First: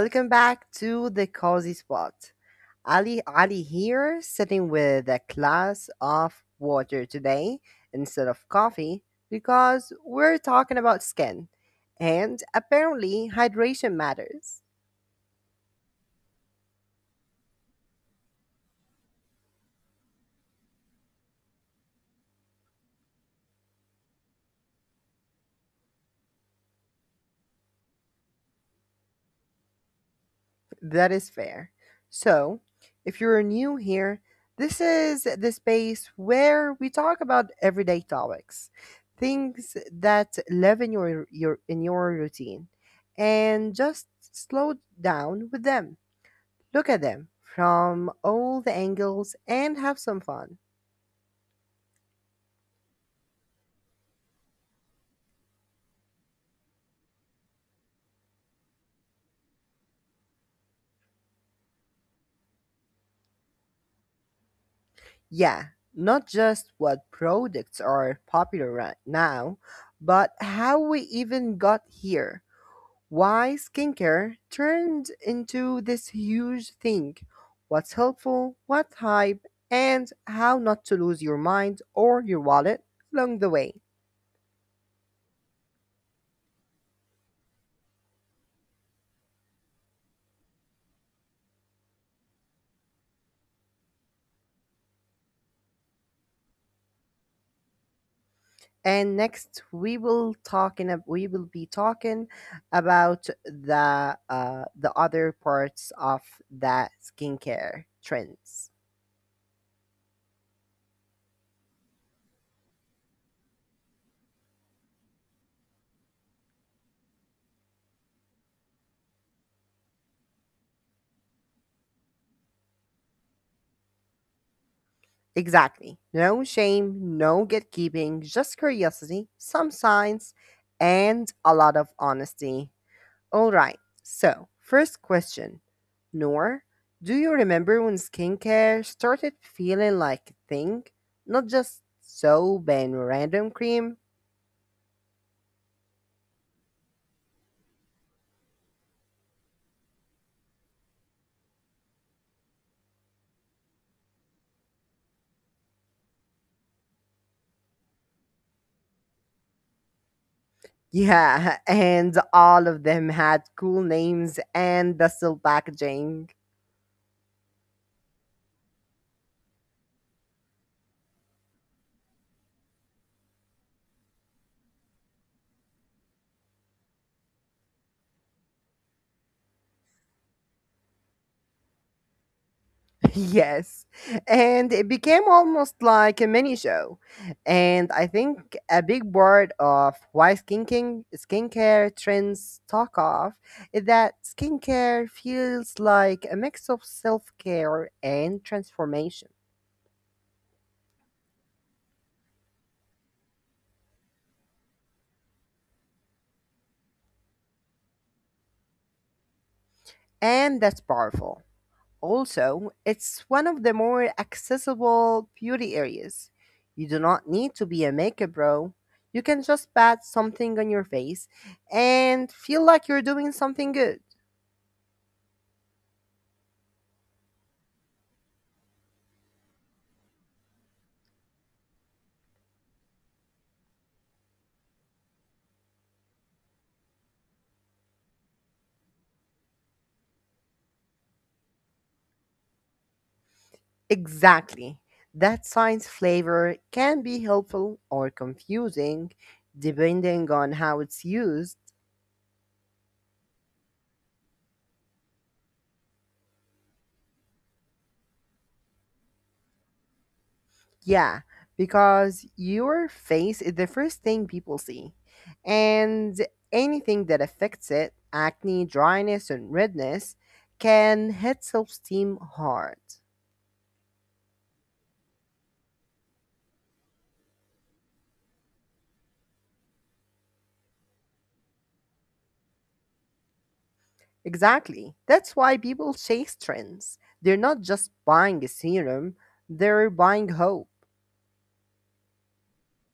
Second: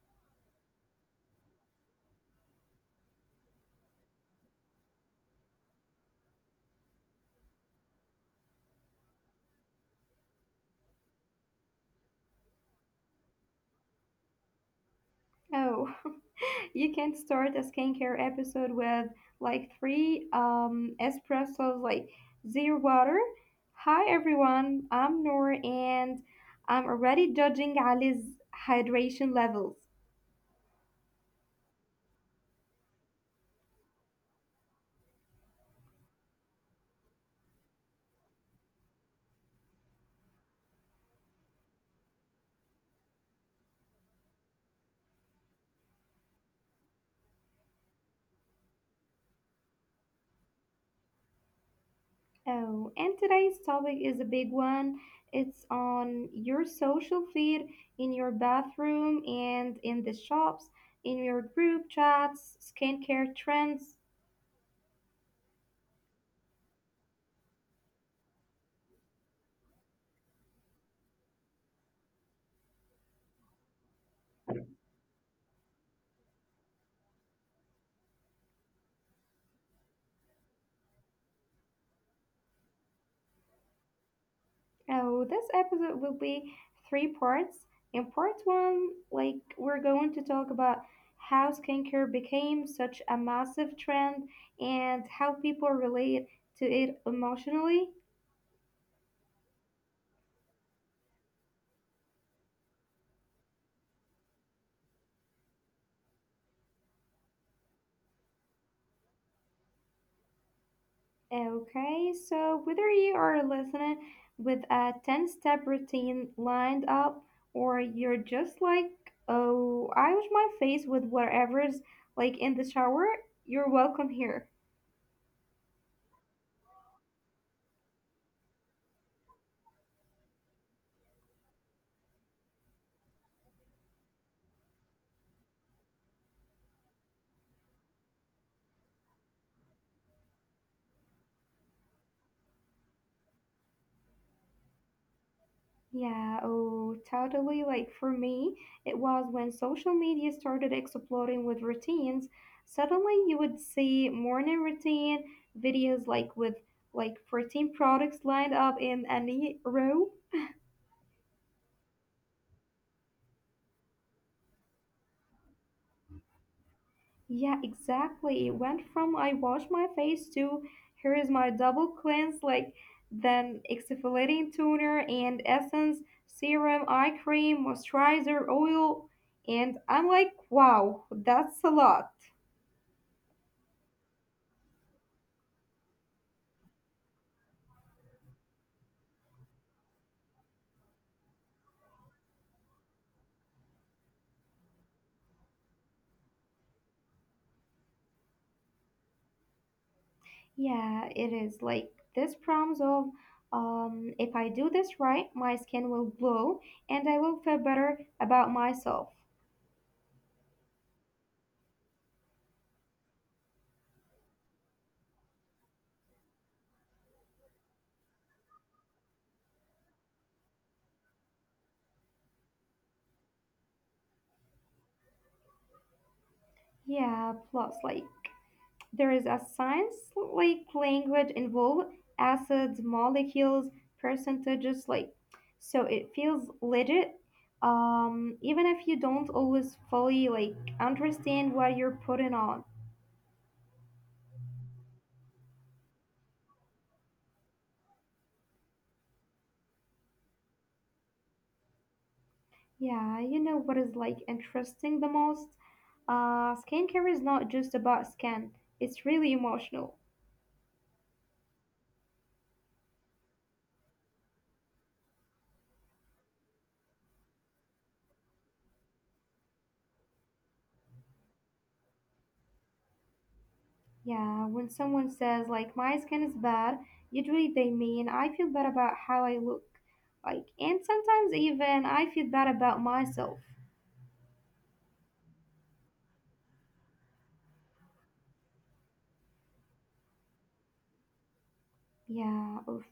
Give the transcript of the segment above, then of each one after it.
welcome back to the Cozy Spot. Ali here, sitting with a glass of water today instead of coffee because we're talking about skin and apparently hydration matters. Oh, you can start a skincare episode with like three espressos, like zero water. Hi everyone, I'm Noor and I'm already judging Ali's hydration levels. That is fair. So, if you're new here, this is the space where we talk about everyday topics, things that live in your routine, and just slow down with them. Look at them from all the angles and have some fun. Oh, and today's topic is a big one. It's on your social feed, in your bathroom, and in the shops, in your group chats, skincare trends. Yeah, not just what products are popular right now, but how we even got here why skincare turned into this huge thing, what's helpful, what hype, and how not to lose your mind or your wallet along the way. Oh, this episode will be three parts. In part one, like we're going to talk about how skincare became such a massive trend and how people relate to it emotionally. And next, we will be talking about the other parts of the skincare trends. Okay, so whether you are listening with a 10 step routine lined up or you're just like, oh, I wash my face with whatever's like in the shower, you're welcome here. Exactly. No shame, no gatekeeping, just curiosity, some science, and a lot of honesty. All right. So, first question. Noor, do you remember when skincare started feeling like a thing? Not just soap and random cream? Yeah, oh, totally. Like for me, it was when social media started exploding with routines. Suddenly, you would see morning routine videos like with like 14 products lined up in any row. Yeah, and all of them had cool names and the still packaging. Yeah, exactly. It went from I wash my face to here is my double cleanse, like then exfoliating toner and essence, serum, eye cream, moisturizer, oil. And I'm like, wow, that's a lot. Yes. And it became almost like a mini show. And I think a big part of why skincare trends talk off is that skincare feels like a mix of self care and transformation. Yeah, it is like this promise of if I do this right, my skin will glow and I will feel better about myself. And that's powerful. Also, it's one of the more accessible beauty areas. You do not need to be a makeup bro. You can just pat something on your face and feel like you're doing something good. Yeah, plus, like, there is a science like language involved, acids, molecules, percentages, like, so it feels legit. Even if you don't always fully like understand what you're putting on. Exactly. That science flavor can be helpful or confusing depending on how it's used. Yeah, you know what is like interesting the most? Skincare is not just about skin, it's really emotional. Yeah, because your face is the first thing people see. And anything that affects it, acne, dryness, and redness, can hit self esteem hard. Yeah, when someone says, like, my skin is bad, usually they mean I feel bad about how I look. Like, and sometimes even I feel bad about myself. Exactly. That's why people chase trends. They're not just buying a serum, they're buying hope. Yeah, oof.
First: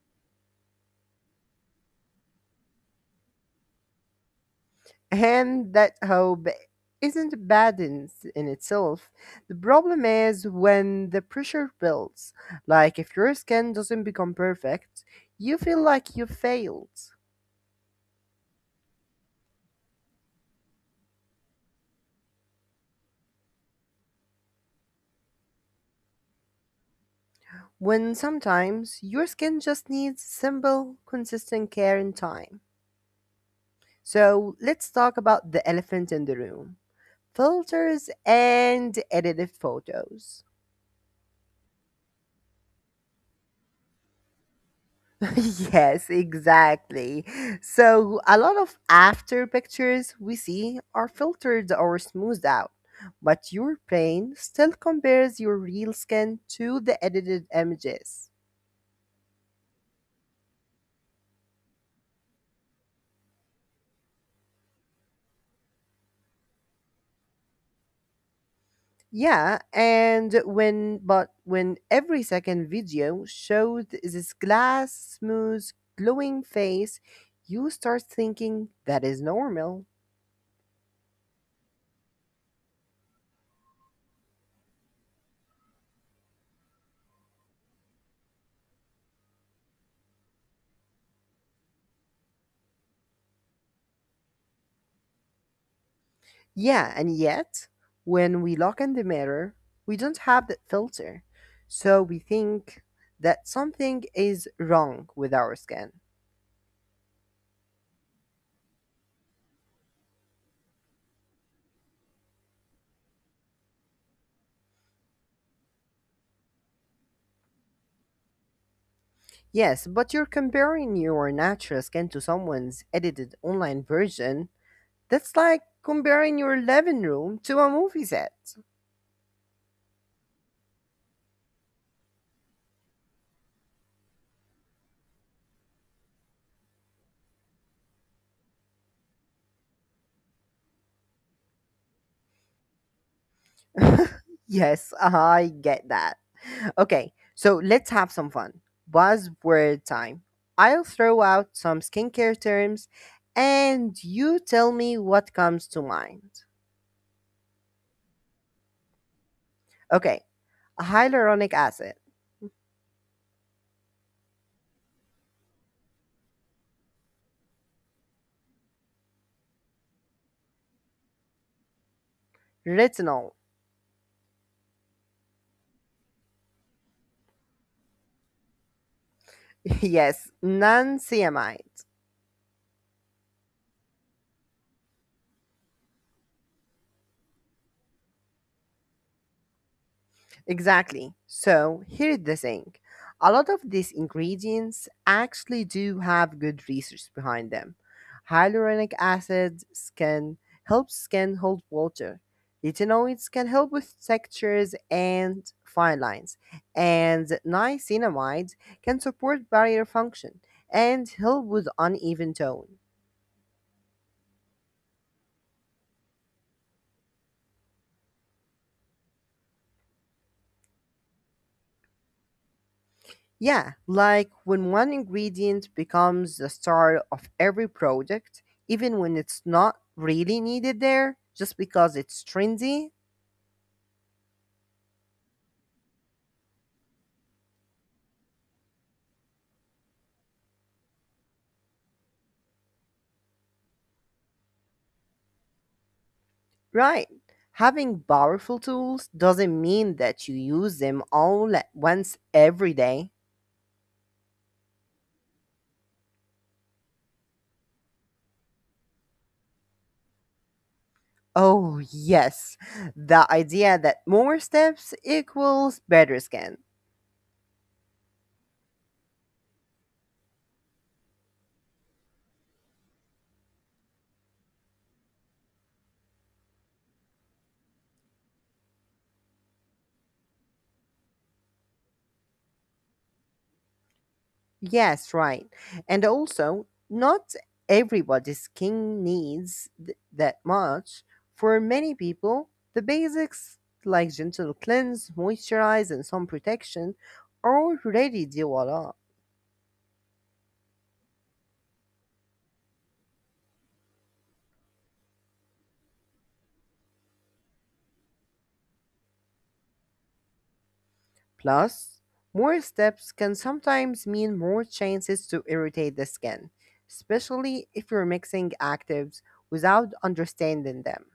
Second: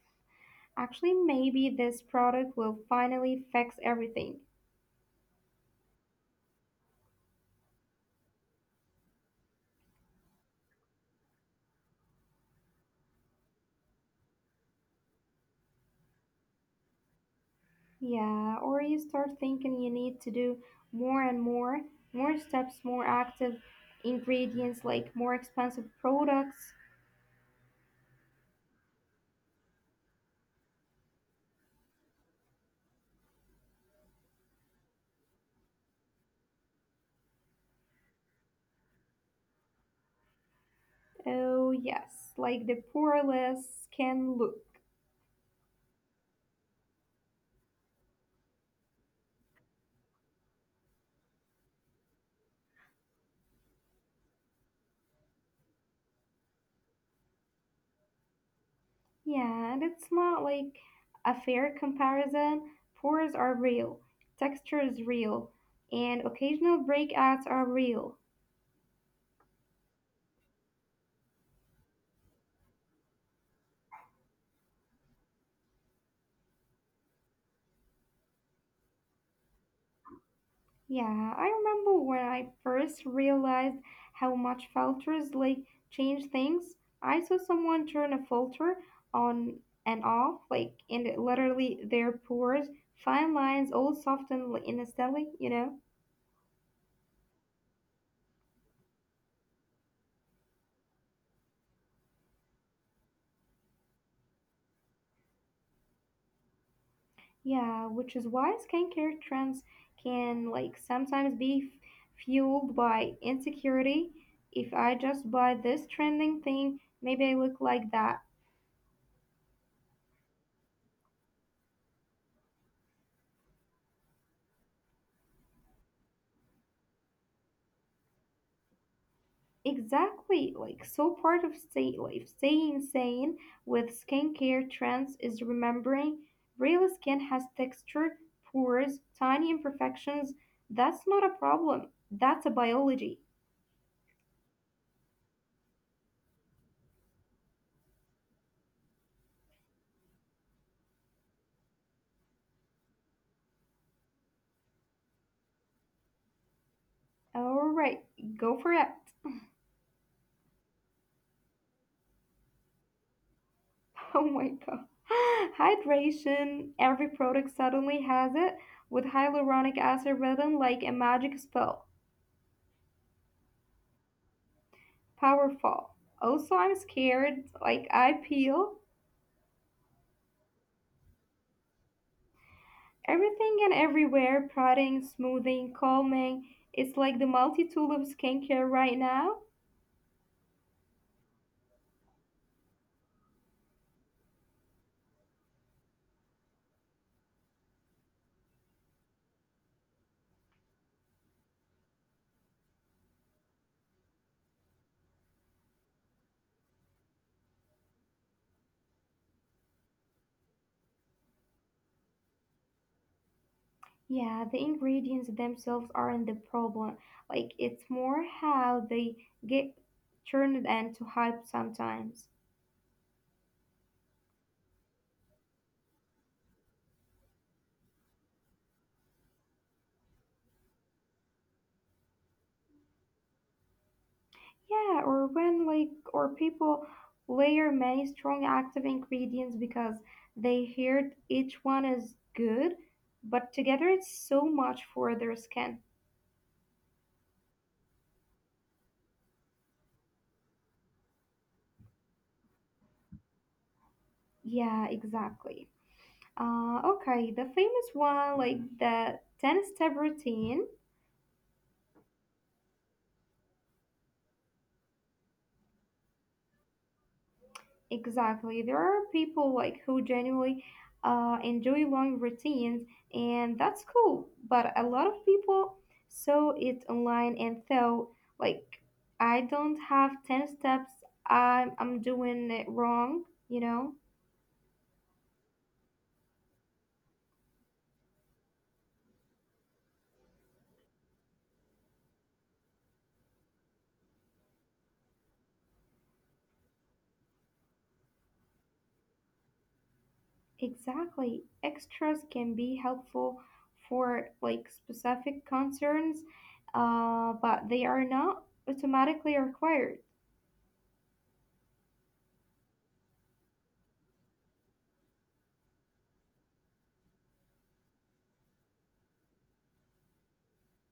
Actually, maybe this product will finally fix everything. And that hope isn't bad in itself. The problem is when the pressure builds. Like if your skin doesn't become perfect, you feel like you failed. Yeah, or you start thinking you need to do more and more, more steps, more active ingredients, like more expensive products. When sometimes your skin just needs simple, consistent care and time. So let's talk about the elephant in the room filters and edited photos. Oh, yes, like the poor list can look. Yes, exactly. So a lot of after pictures we see are filtered or smoothed out, but your brain still compares your real skin to the edited images. Yeah, and it's not like a fair comparison. Pores are real, texture is real, and occasional breakouts are real. Yeah, and when but when every second video shows this glass smooth glowing face, you start thinking that is normal. Yeah, I remember when I first realized how much filters like change things. I saw someone turn a filter on and off, like, and it literally their pores, fine lines, all softened like, in a instantly, you know? Yeah, and yet, when we look in the mirror, we don't have that filter. So we think that something is wrong with our skin. Yeah, which is why skincare trends can like sometimes be fueled by insecurity. If I just buy this trending thing, maybe I look like that. Yes, but you're comparing your natural skin to someone's edited online version. That's like comparing your living room to a movie set. Exactly, like so part of staying sane with skincare trends is remembering real skin has texture, pores, tiny imperfections. That's not a problem. That's a biology. Yes, I get that. Okay, so let's have some fun. Buzzword time. I'll throw out some skincare terms and you tell me what comes to mind. All right, go for it. Okay, hyaluronic acid, Oh my god. Hydration. Every product suddenly has it with hyaluronic acid written like a magic spell. retinol, Powerful. Also, I'm scared. Like I peel. yes, non CMI. Everything and everywhere, prodding, smoothing, calming. It's like the multi tool of skincare right now. Exactly. So here's the thing. A lot of these ingredients actually do have good research behind them. Hyaluronic acid can help skin hold water. Retinoids can help with textures and fine lines. And niacinamide can support barrier function and help with uneven tone. Yeah, the ingredients themselves aren't the problem. Like, it's more how they get turned into hype sometimes. Yeah, like when one ingredient becomes the star of every product, even when it's not really needed there, just because it's trendy. Yeah, or when, like, or people layer many strong active ingredients because they heard each one is good, but together it's so much for their skin. Right. Having powerful tools doesn't mean that you use them all at once every day. Yeah, exactly. Okay, the famous one, like the 10 step routine. Oh, yes, the idea that more steps equals better skin. Exactly. There are people like who genuinely enjoy long routines, and that's cool. But a lot of people saw it online and thought, like, I don't have 10 steps, I'm doing it wrong, you know? Yes, right. And also, not everybody's skin needs that much. For many people, the basics like gentle cleanse, moisturize, and sun protection already do a lot. Exactly. Extras can be helpful for like specific concerns, but they are not automatically required. Plus, more steps can sometimes mean more chances to irritate the skin, especially if you're mixing actives without understanding them.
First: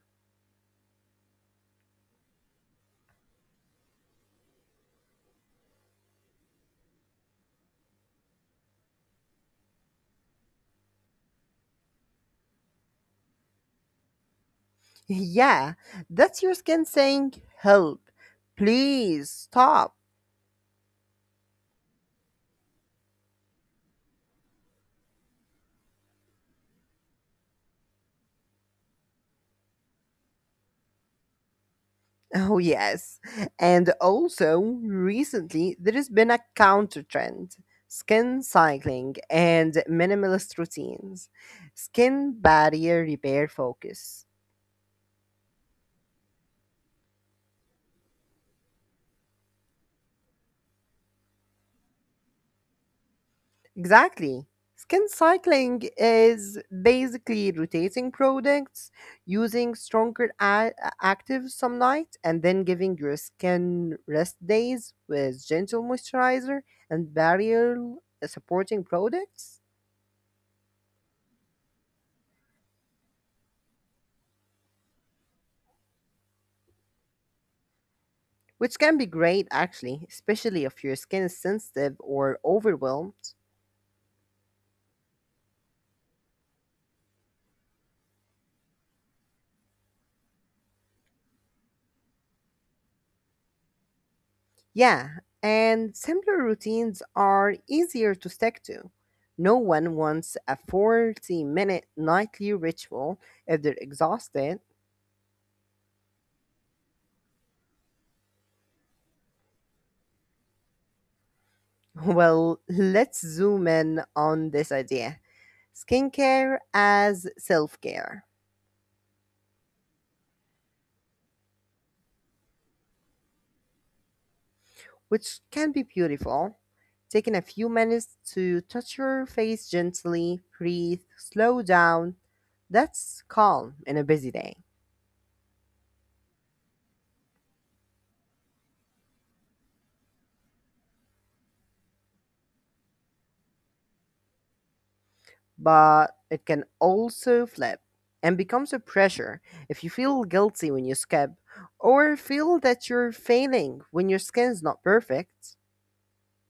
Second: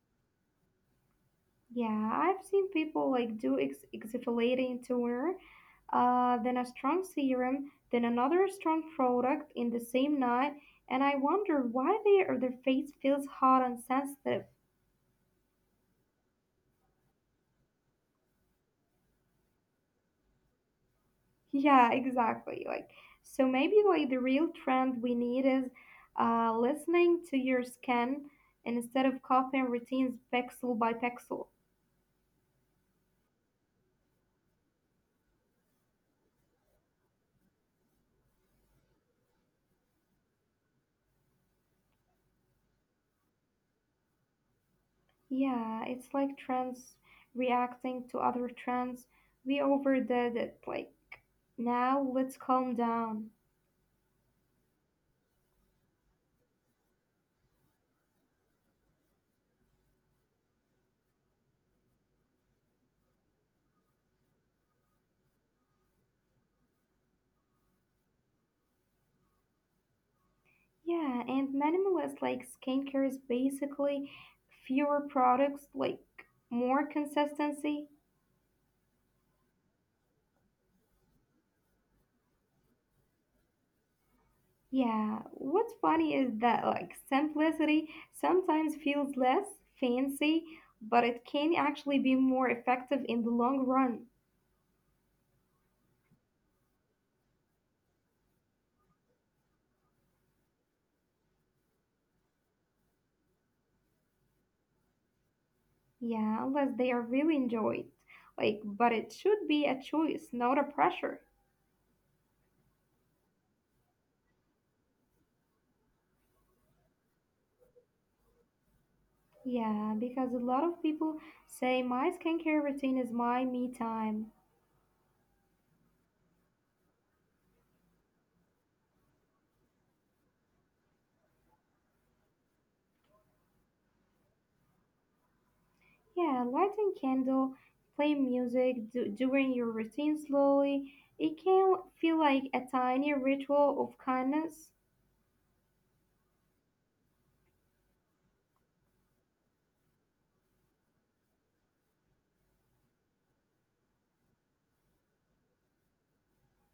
Yeah, I've seen people like do exfoliating toner, then a strong serum, then another strong product in the same night, and I wonder why they or their face feels hot and sensitive. Yeah, that's your skin saying, help, please stop. Yeah, exactly. Like, so maybe like the real trend we need is listening to your skin instead of copying routines pixel by pixel. Oh, yes. And also, recently, there has been a counter trend skin cycling and minimalist routines, skin barrier repair focus. Yeah, it's like trends reacting to other trends. We overdid it. Like, now let's calm down. Exactly. Skin cycling is basically rotating products, using stronger actives some night, and then giving your skin rest days with gentle moisturizer and barrier supporting products. Yeah, and minimalist like skincare is basically fewer products, like more consistency. Which can be great actually, especially if your skin is sensitive or overwhelmed. Yeah, what's funny is that like simplicity sometimes feels less fancy, but it can actually be more effective in the long run. Yeah, and simpler routines are easier to stick to. No one wants a 40-minute nightly ritual if they're exhausted. Yeah, unless they are really enjoyed. Like, but it should be a choice, not a pressure. Well, let's zoom in on this idea skincare as self care. Yeah, because a lot of people say my skincare routine is my me time. Which can be beautiful. Taking a few minutes to touch your face gently, breathe, slow down, that's calm in a busy day. Yeah, light a candle, play music, doing your routine slowly. It can feel like a tiny ritual of kindness. But it can also flip and becomes a pressure if you feel guilty when you skip or feel that you're failing when your skin's not perfect.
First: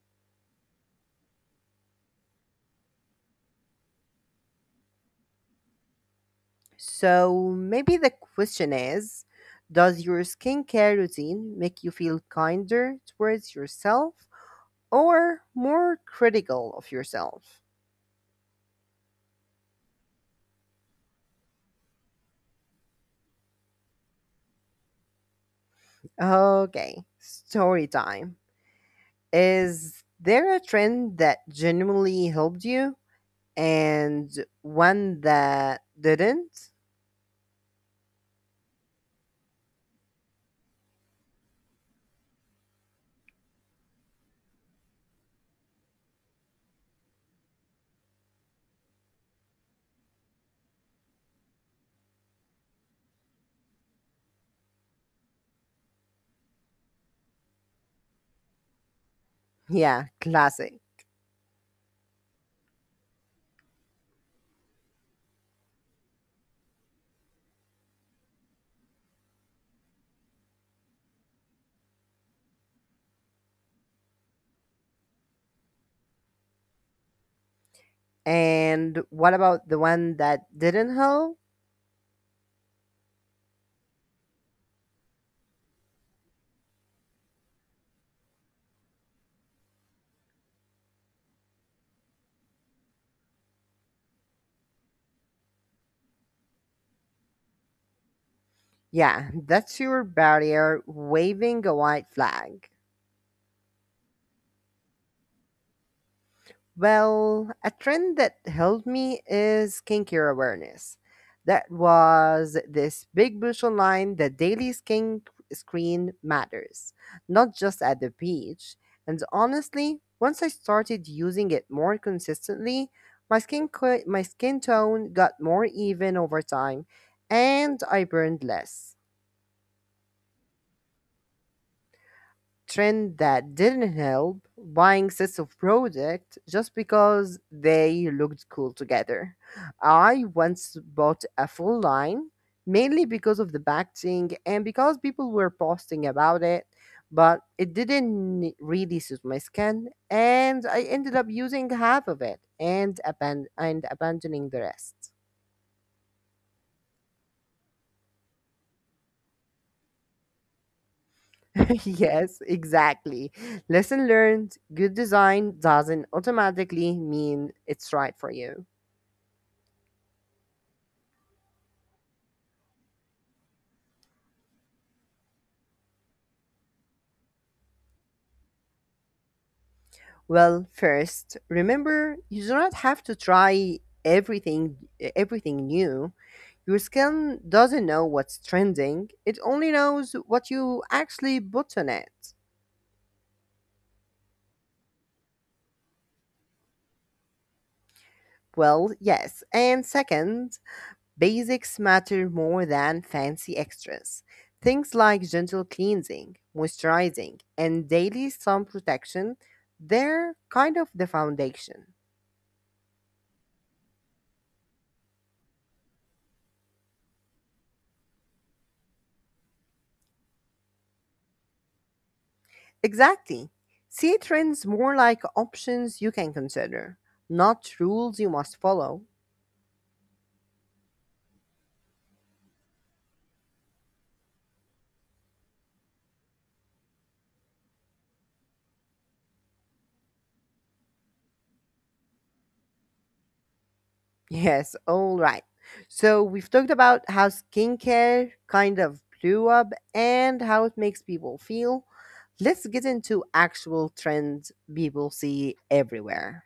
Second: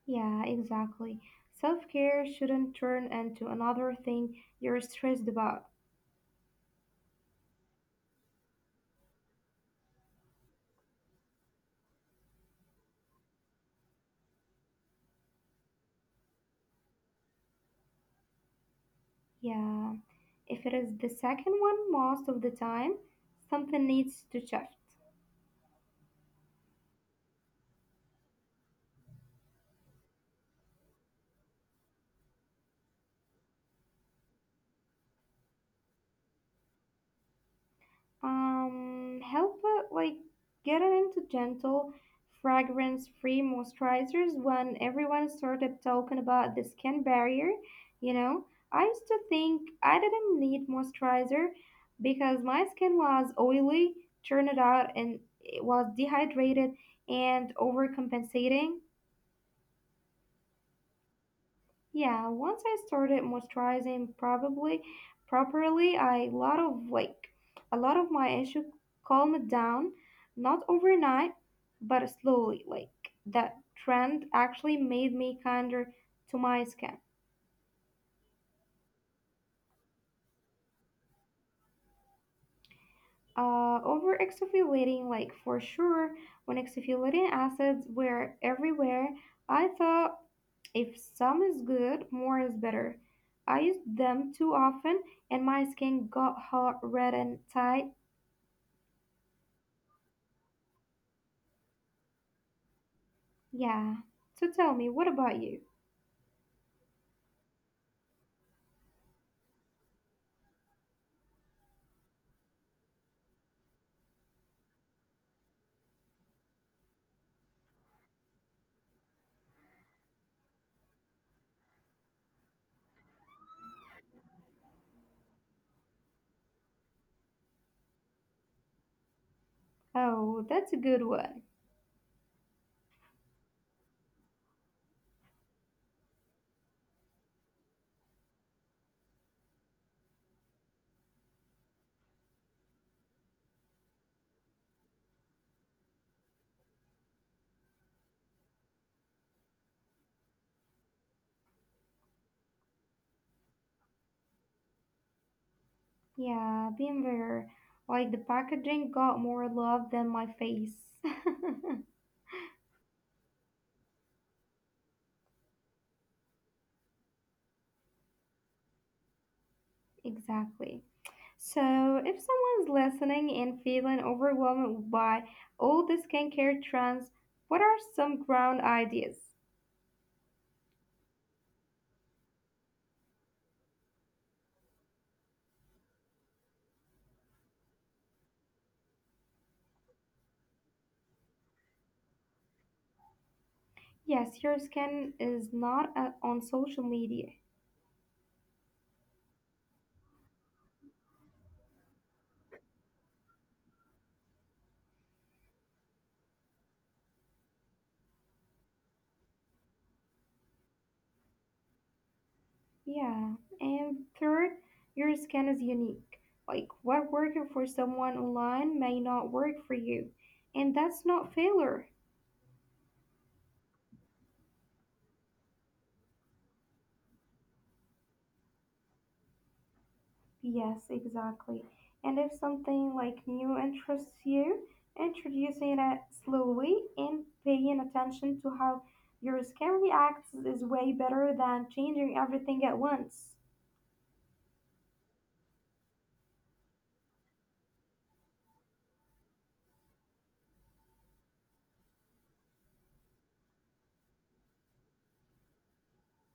Yeah, exactly. Self care shouldn't turn into another thing you're stressed about. So maybe the question is does your skincare routine make you feel kinder towards yourself or more critical of yourself? Yeah, if it is the second one most of the time, something needs to shift. Okay, story time. Is there a trend that genuinely helped you and one that didn't? Help like getting into gentle, fragrance-free moisturizers when everyone started talking about the skin barrier. You know, I used to think I didn't need moisturizer because my skin was oily, turned out, and it was dehydrated and overcompensating. Yeah, classic. Yeah, once I started moisturizing probably properly, I lot of like a lot of my issue calmed down, not overnight, but slowly. Like that trend actually made me kinder to my skin. And what about the one that didn't help? Over exfoliating, like for sure, when exfoliating acids were everywhere, I thought if some is good, more is better. I used them too often, and my skin got hot, red, and tight. Yeah, that's your barrier waving a white flag. Yeah. So tell me, what about you? Well, a trend that helped me is skincare awareness. That was this big push online that daily skin screen matters, not just at the beach. And honestly, once I started using it more consistently, my my skin tone got more even over time, and I burned less. Oh, that's a good one. Trend that didn't help buying sets of products just because they looked cool together. I once bought a full line mainly because of the packaging and because people were posting about it, but it didn't really suit my skin and I ended up using half of it and abandoning the rest. Yeah, been there. Like the packaging got more love than my face. Yes, exactly. Lesson learned, good design doesn't automatically mean it's right for you. Exactly. So, if someone's listening and feeling overwhelmed by all the skincare trends, what are some ground ideas? Well, first, remember you do not have to try everything everything new. Your skin doesn't know what's trending. It only knows what you actually put on it. Yes, your skin is not on social media. Well, yes. And second, basics matter more than fancy extras. Things like gentle cleansing, moisturizing, and daily sun protection, they're kind of the foundation. Yeah, and third, your skin is unique. Like what worked for someone online may not work for you, and that's not failure. Exactly. See trends more like options you can consider, not rules you must follow. Yes, exactly. And if something like new interests you, introducing it slowly and paying attention to how your skin reacts is way better than changing everything at once. Yes, all right. So we've talked about how skincare kind of blew up and how it makes people feel. Let's get into actual trends people see everywhere.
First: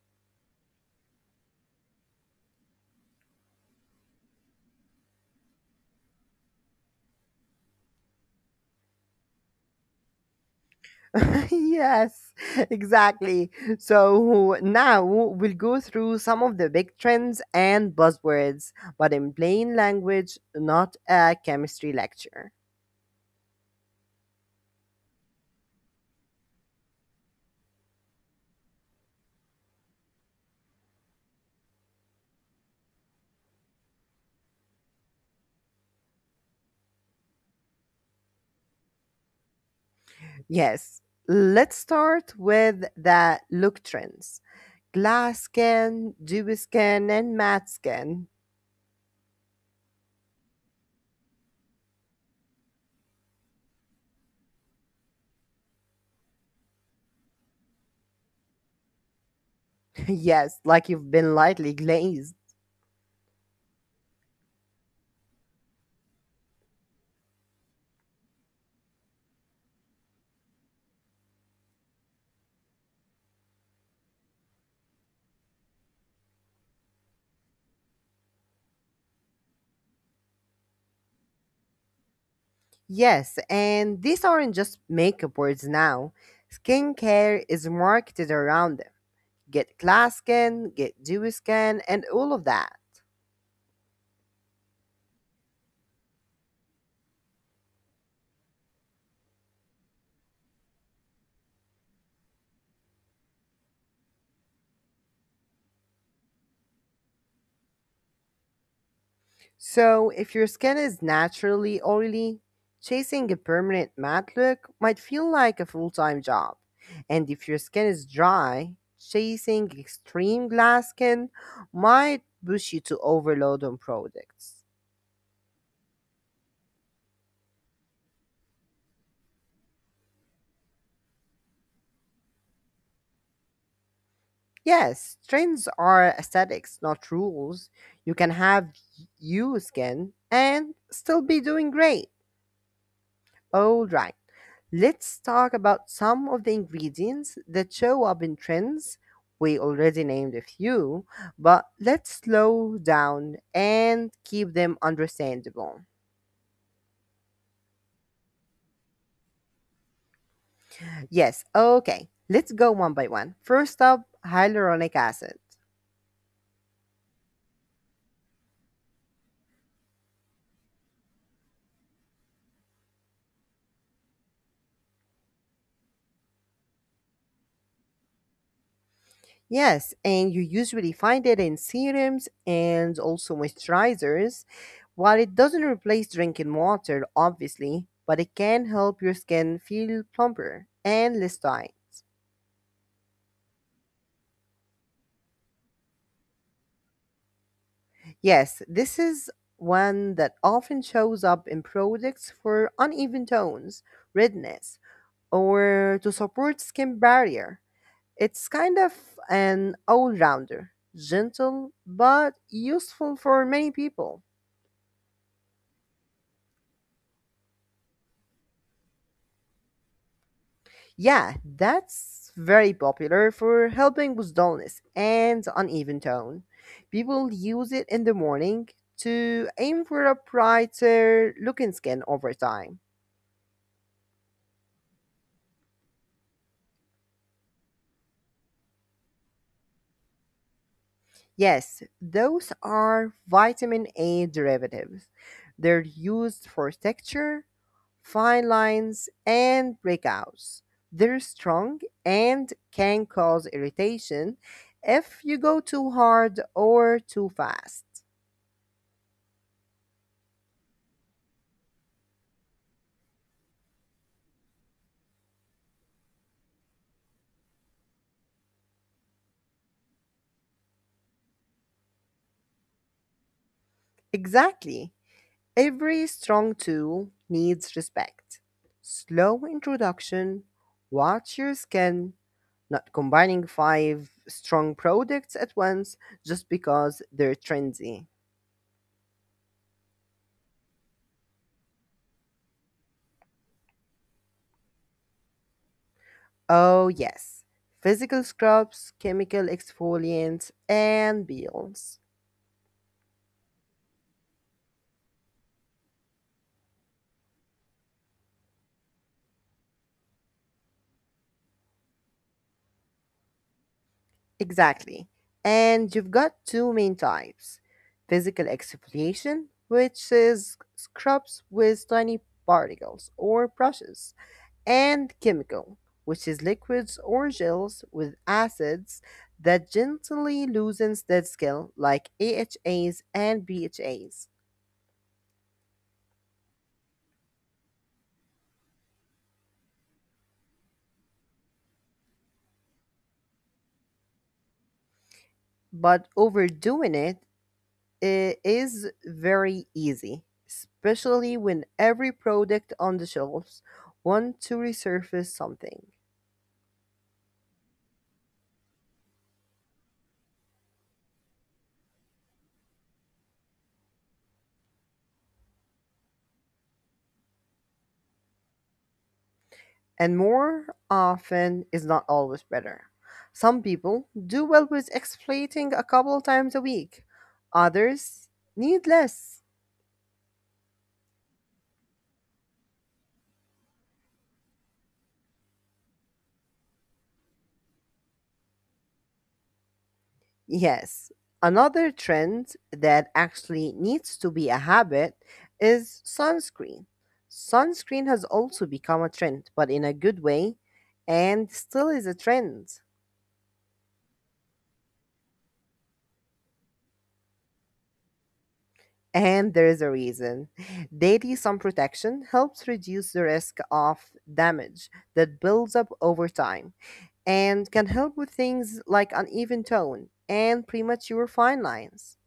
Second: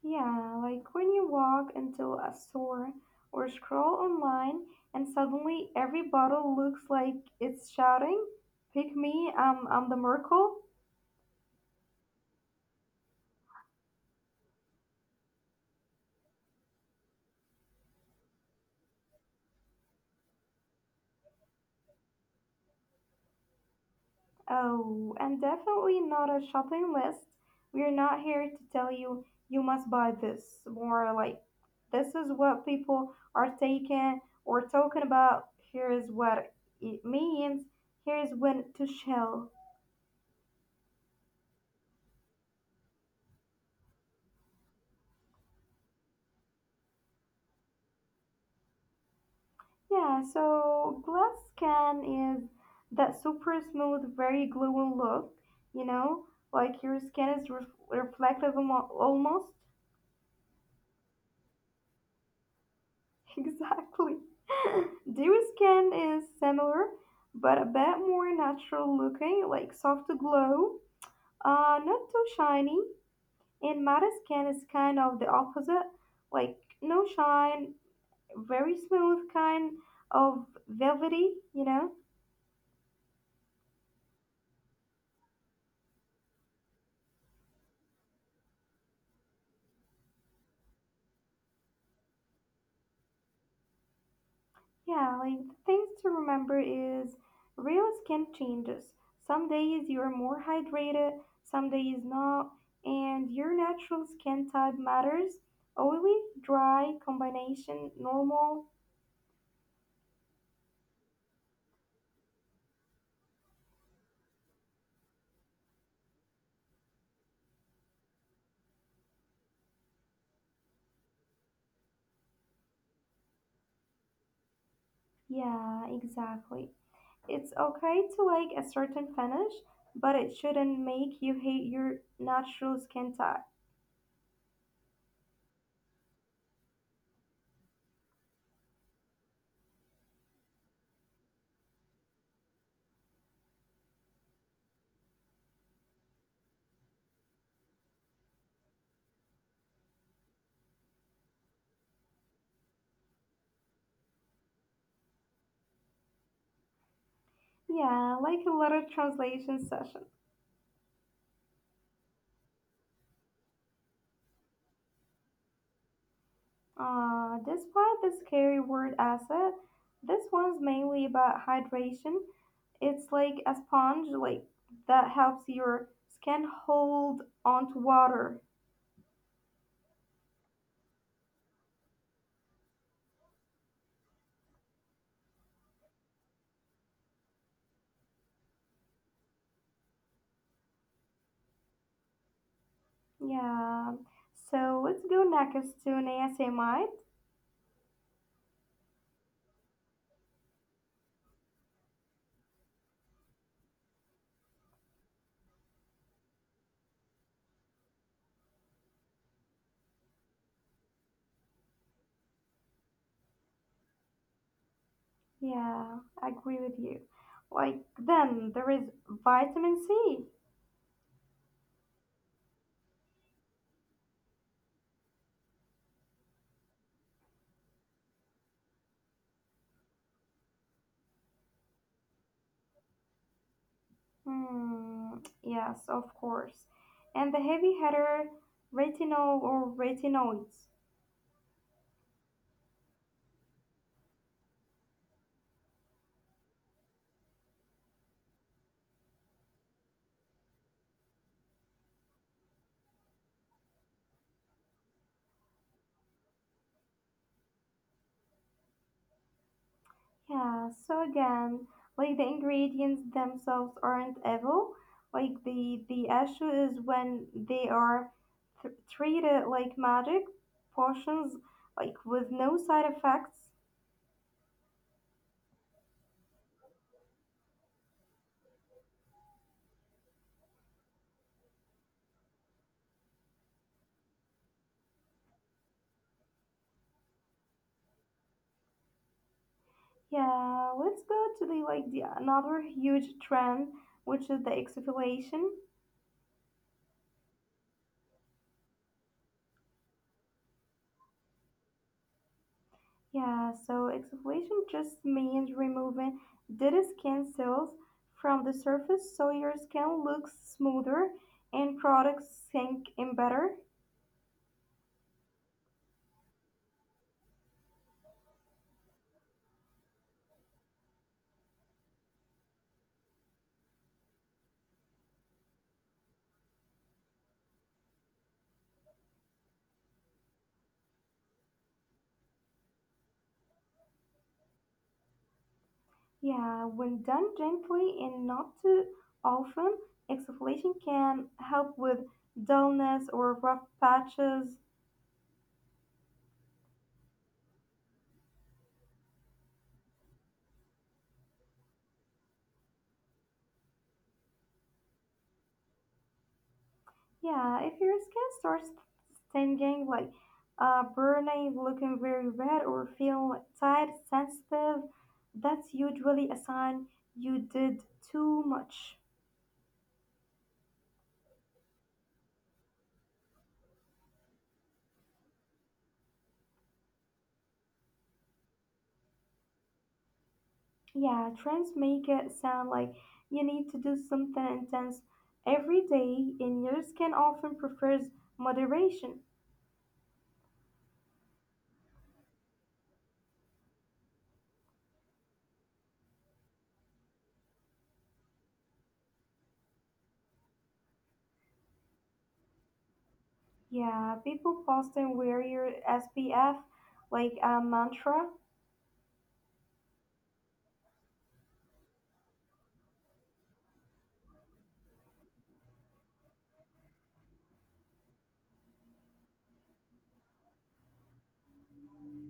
Yeah, like when you walk into a store or scroll online and suddenly every bottle looks like it's shouting, Pick me, I'm the Merkle. Yes, exactly. So now we'll go through some of the big trends and buzzwords, but in plain language, not a chemistry lecture. Oh, and definitely not a shopping list. We're not here to tell you you must buy this, more like this is what people are taking or talking about. Here is what it means. Here's when to shell. Yes, let's start with the look trends glass skin, dew skin, and matte skin. Yeah, so glass skin is that super smooth, very glowing look, you know, like your skin is reflective almost. Yes, like you've been lightly glazed. Exactly. Dew skin is similar, but a bit more natural looking, like soft glow, not too shiny. And matte skin is kind of the opposite, like no shine, very smooth, kind of velvety, you know. Yes, and these aren't just makeup words now, skincare is marketed around them get glass skin, get dewy skin, and all of that. Yeah, like the things to remember is real skin changes. Some days you're more hydrated, some days not, and your natural skin type matters. Oily, dry, combination, normal. So, if your skin is naturally oily, chasing a permanent matte look might feel like a full time job. And if your skin is dry, chasing extreme glass skin might push you to overload on products. Yeah, exactly. It's okay to like a certain finish, but it shouldn't make you hate your natural skin type. Yes, trends are aesthetics, not rules. You can have you skin and still be doing great. All right, let's talk about some of the ingredients that show up in trends. We already named a few, but let's slow down and keep them understandable. Yeah, like a lot of translation sessions. Yes, okay, let's go one by one. First up, hyaluronic acid. Despite the scary word acid, this one's mainly about hydration. It's like a sponge, like that helps your skin hold onto water. Yes, and you usually find it in serums and also moisturizers. While it doesn't replace drinking water, obviously, but it can help your skin feel plumper and less dry. Yeah. So let's go next to an ASMite. Yes, this is one that often shows up in products for uneven tones, redness, or to support skin barrier. It's kind of an all rounder, gentle but useful for many people. Yeah, I agree with you. Like then there is vitamin C. Yeah, that's very popular for helping with dullness and uneven tone. People use it in the morning to aim for a brighter looking skin over time. Hmm. Yes, of course. And the heavy hitter retinol or retinoids. Yes, those are vitamin A derivatives. They're used for texture, fine lines, and breakouts. They're strong and can cause irritation if you go too hard or too fast. Yeah, so again, like the ingredients themselves aren't evil. Like the issue is when they are treated like magic potions, like with no side effects. Exactly. Every strong tool needs respect. Slow introduction, watch your skin, not combining five strong products at once just because they're trendy. Yeah, let's go to the like the another huge trend, which is the exfoliation. Oh, yes, physical scrubs, chemical exfoliants, and peels. Yeah, so exfoliation just means removing dead skin cells from the surface so your skin looks smoother and products sink in better. Exactly. And you've got two main types physical exfoliation, which is scrubs with tiny particles or brushes and chemical, which is liquids or gels with acids that gently loosens the scale, like AHAs and BHAs. Yeah, when done gently and not too often, exfoliation can help with dullness or rough patches. But overdoing is very easy, especially when every product on the shelves want to resurface something. Yeah, if your skin starts stinging, like burning, looking very red, or feel tight, sensitive, that's usually a sign you did too much. And more often is not always better. Some people do well with exfoliating a couple times a week. Others need less. Yeah, trends make it sound like you need to do something intense every day, and your skin often prefers moderation. Yes. Another trend that actually needs to be a habit is sunscreen. Sunscreen has also become a trend, but in a good way, and still is a trend. Yeah, people often wear your SPF like a mantra. And there is a reason. Daily sun protection helps reduce the risk of damage that builds up over time and can help with things like uneven tone and premature fine lines.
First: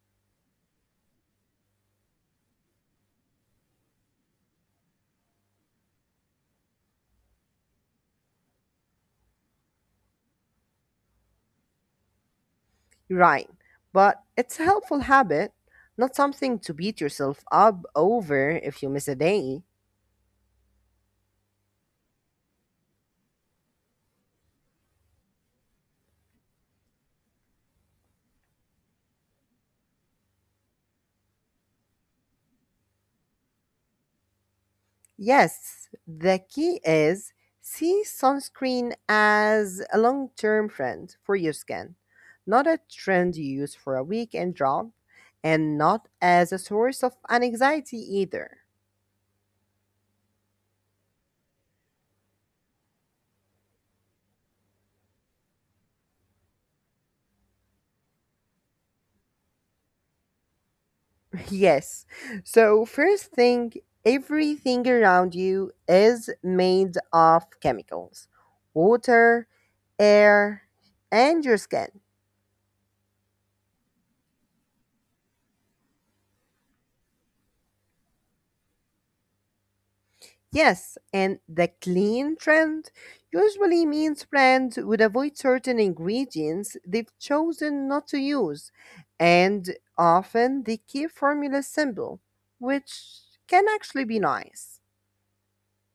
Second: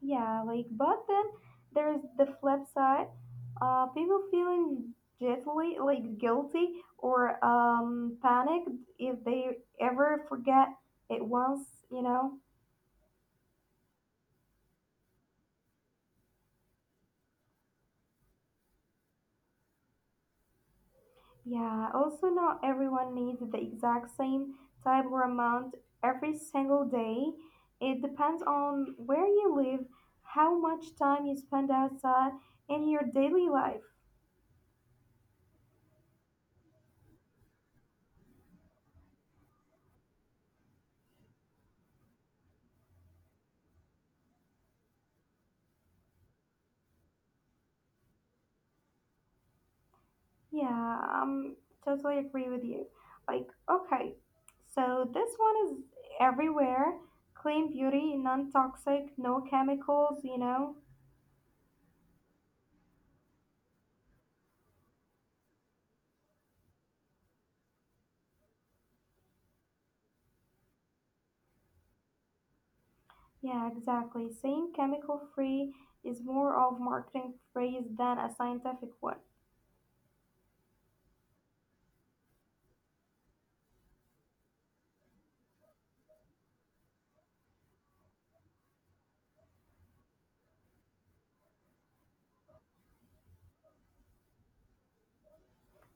Yeah, like but then there's the flip side. People feeling guilty, like guilty or panicked if they ever forget it once, you know. Right. But it's a helpful habit, not something to beat yourself up over if you miss a day. Yeah, also not everyone needs the exact same type or amount every single day. It depends on where you live, how much time you spend outside, in your daily life. Yes, the key is see sunscreen as a long term friend for your skin, not a trend you use for a weekend job, and not as a source of anxiety either. Yeah, totally agree with you. Like, okay, so this one is everywhere clean beauty, non toxic, no chemicals, you know? Yes. So, first thing, everything around you is made of chemicals water, air, and your skin. Yeah, exactly. Saying chemical free is more of marketing phrase than a scientific one. Yes, and the clean trend usually means brands would avoid certain ingredients they've chosen not to use, and often they keep formulas simple, which can actually be nice.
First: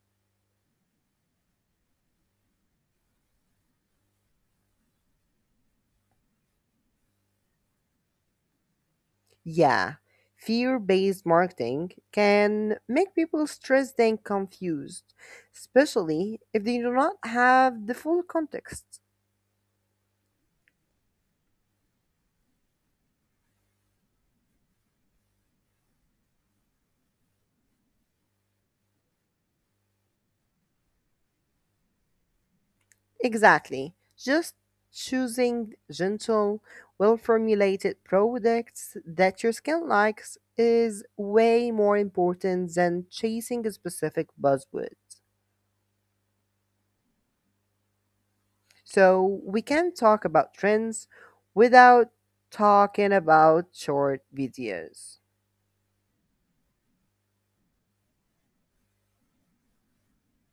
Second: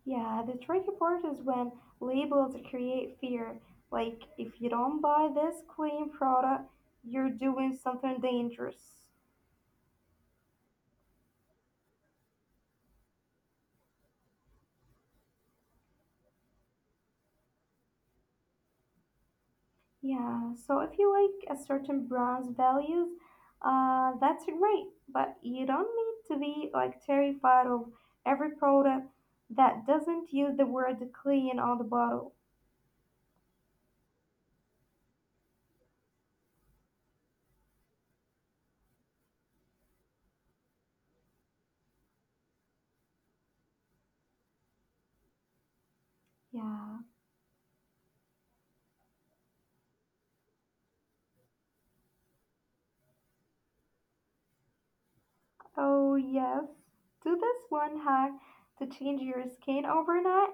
Yeah, the tricky part is when labels create fear. Like, if you don't buy this clean product, you're doing something dangerous. Yeah, fear based marketing can make people stressed and confused, especially if they do not have the full context. Yeah, so if you like a certain brand's values, that's great, but you don't need to be like terrified of every product that doesn't use the word clean on the bottle. Exactly. Just choosing gentle, well formulated products that your skin likes is way more important than chasing a specific buzzword. Yeah. So we can talk about trends without talking about short videos. Oh, yes. Do this one hack to change your skin overnight.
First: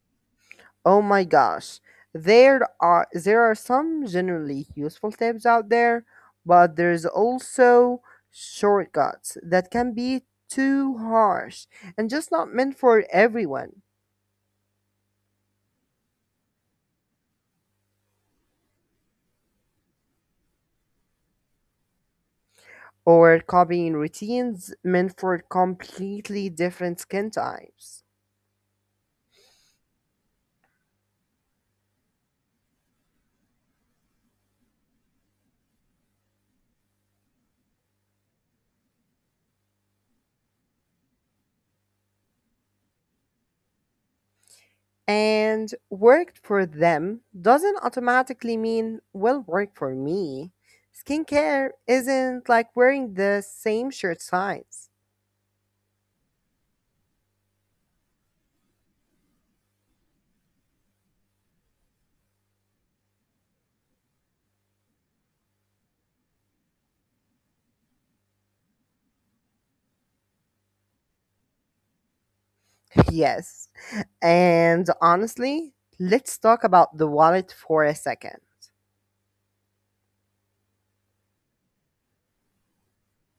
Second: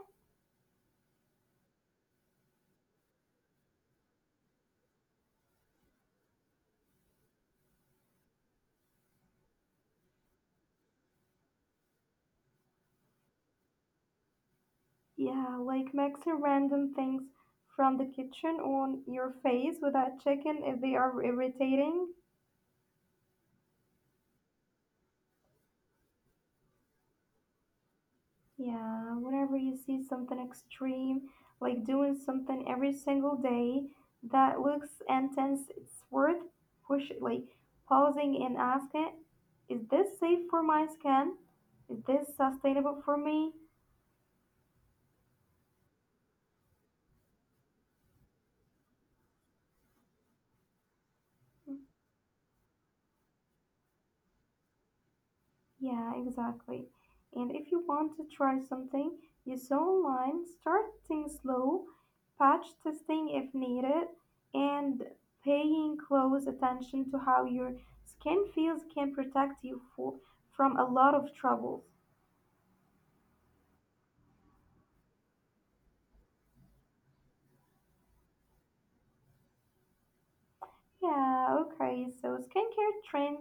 Oh my gosh. There are some generally useful tips out there, but there's also shortcuts that can be too harsh and just not meant for everyone. Yeah, like mixing random things from the kitchen on your face without checking if they are irritating. Or copying routines meant for completely different skin types. Yeah, whenever you see something extreme, like doing something every single day that looks intense, it's worth push like pausing and asking, is this safe for my skin? Is this sustainable for me? And worked for them doesn't automatically mean will work for me. Skincare isn't like wearing the same shirt size. Yeah, exactly. And if you want to try something you saw online, start things slow, patch testing if needed, and paying close attention to how your skin feels can protect you from a lot of troubles. Yes. And honestly, let's talk about the wallet for a second. Yeah, okay. So skincare trend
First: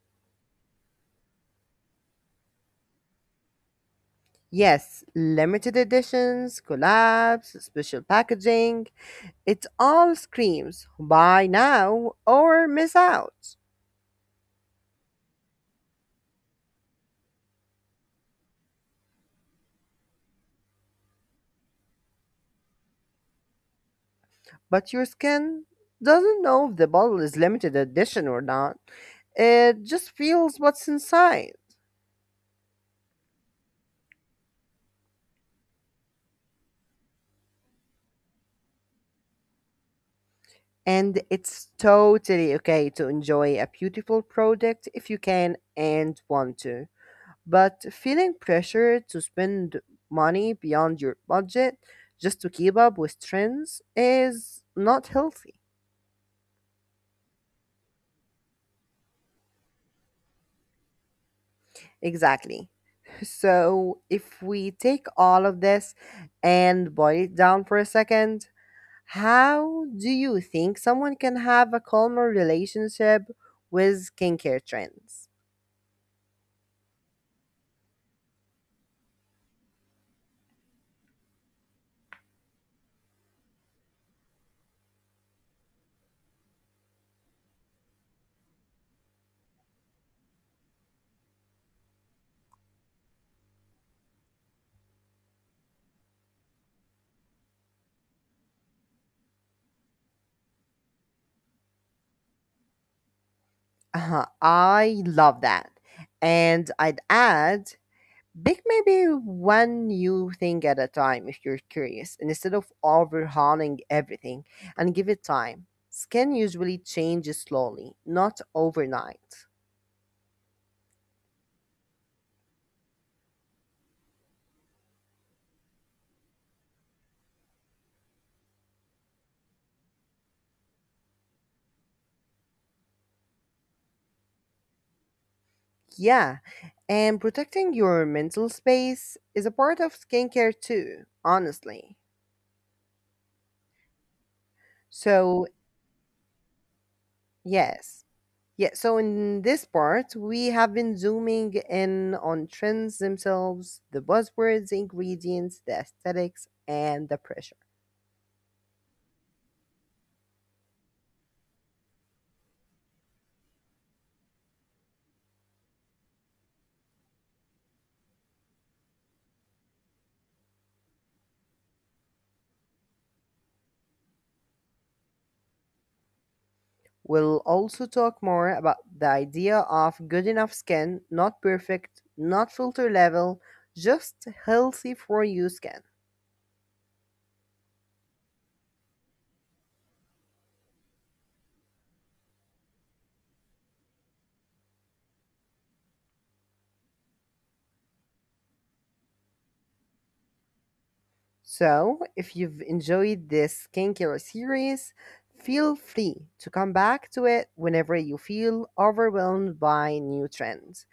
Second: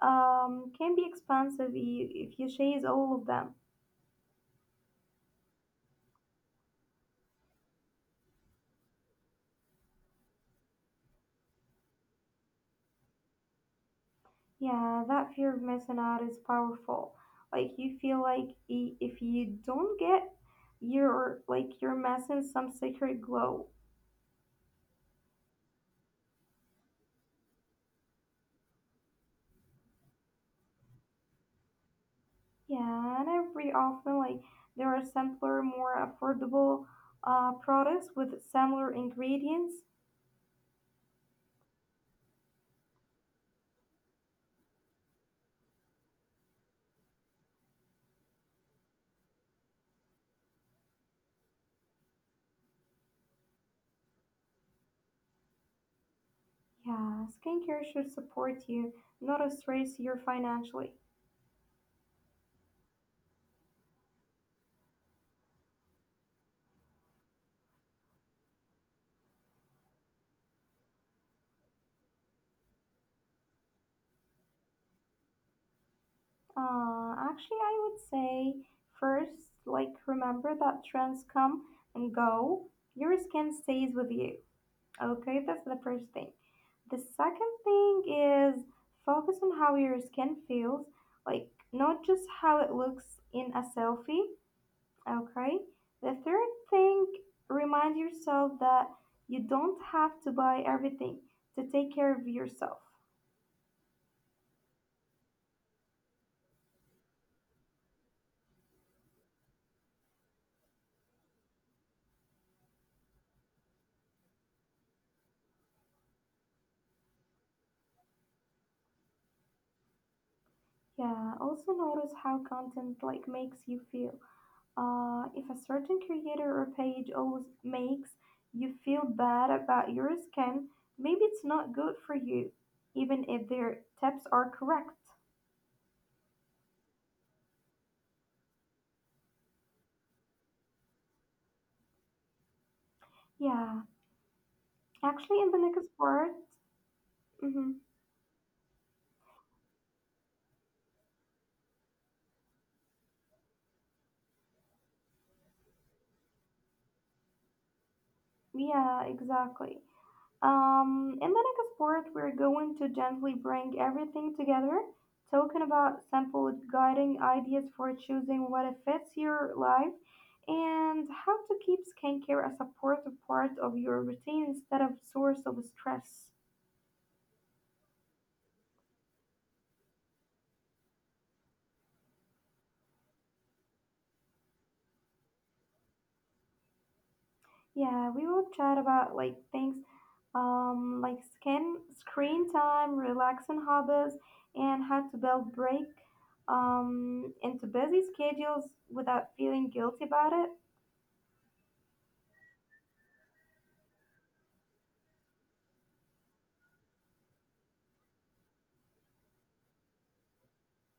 can be expensive if you chase all of them. Yes, limited editions, collabs, special packaging, it all screams buy now or miss out. Yeah, that fear of missing out is powerful. Like you feel like if you don't get, you're missing some secret glow. But your skin doesn't know if the bottle is limited edition or not. It just feels what's inside. Yeah, and every often like there are simpler, more affordable products with similar ingredients. And it's totally okay to enjoy a beautiful product if you can and want to. But feeling pressure to spend money beyond your budget just to keep up with trends is not healthy. Yeah, skincare should support you, not stress you financially. Exactly. So, if we take all of this and boil it down for a second, how do you think someone can have a calmer relationship with skincare trends? Actually, I would say first, like remember that trends come and go. Your skin stays with you. Okay, that's the first thing. The second thing is focus on how your skin feels, like not just how it looks in a selfie. Okay. The third thing, remind yourself that you don't have to buy everything to take care of yourself. Uh-huh, I love that. And I'd add bake maybe one new thing at a time if you're curious, instead of overhauling everything, and give it time. Skin usually changes slowly, not overnight. Yeah, also notice how content like makes you feel. If a certain creator or page always makes you feel bad about your skin, maybe it's not good for you, even if their tips are correct. Yeah, and protecting your mental space is a part of skincare too, honestly. Yeah, actually, in So, the next part. Hmm. yes. Yeah, so in this part, we have been zooming in on trends themselves, the buzzwords, ingredients, the aesthetics, and the pressure. Yeah, exactly. In the next part, we're going to gently bring everything together, talking about simple guiding ideas for choosing what fits your life and how to keep skincare a supportive part of your routine instead of source of stress. We'll also talk more about the idea of good enough skin, not perfect, not filter level, just healthy for you skin. Yeah, we will chat about like things like skin screen time, relaxing hobbies, and how to build break into busy schedules without feeling guilty about it. So, if you've enjoyed this skincare series, feel free to come back to it whenever you feel overwhelmed by new trends.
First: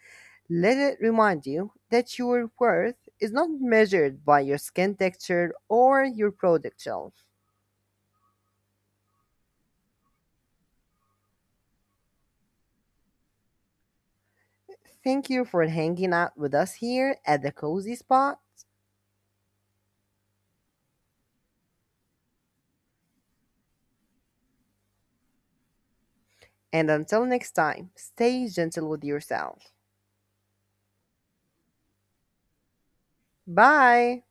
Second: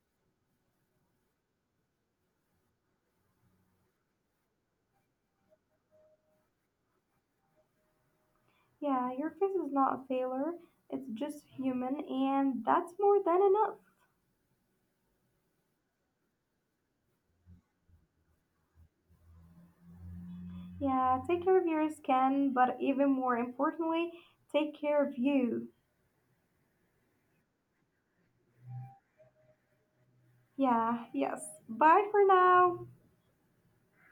Let it remind you that your worth is not measured by your skin texture or your product shelf. Yeah, your face is not a failure. It's just human, and that's more than enough. Thank you for hanging out with us here at the Cozy Spot. Yeah, take care of your skin, but even more importantly, take care of you. And until next time, stay gentle with yourself. Yeah, yes. Bye for now. Bye!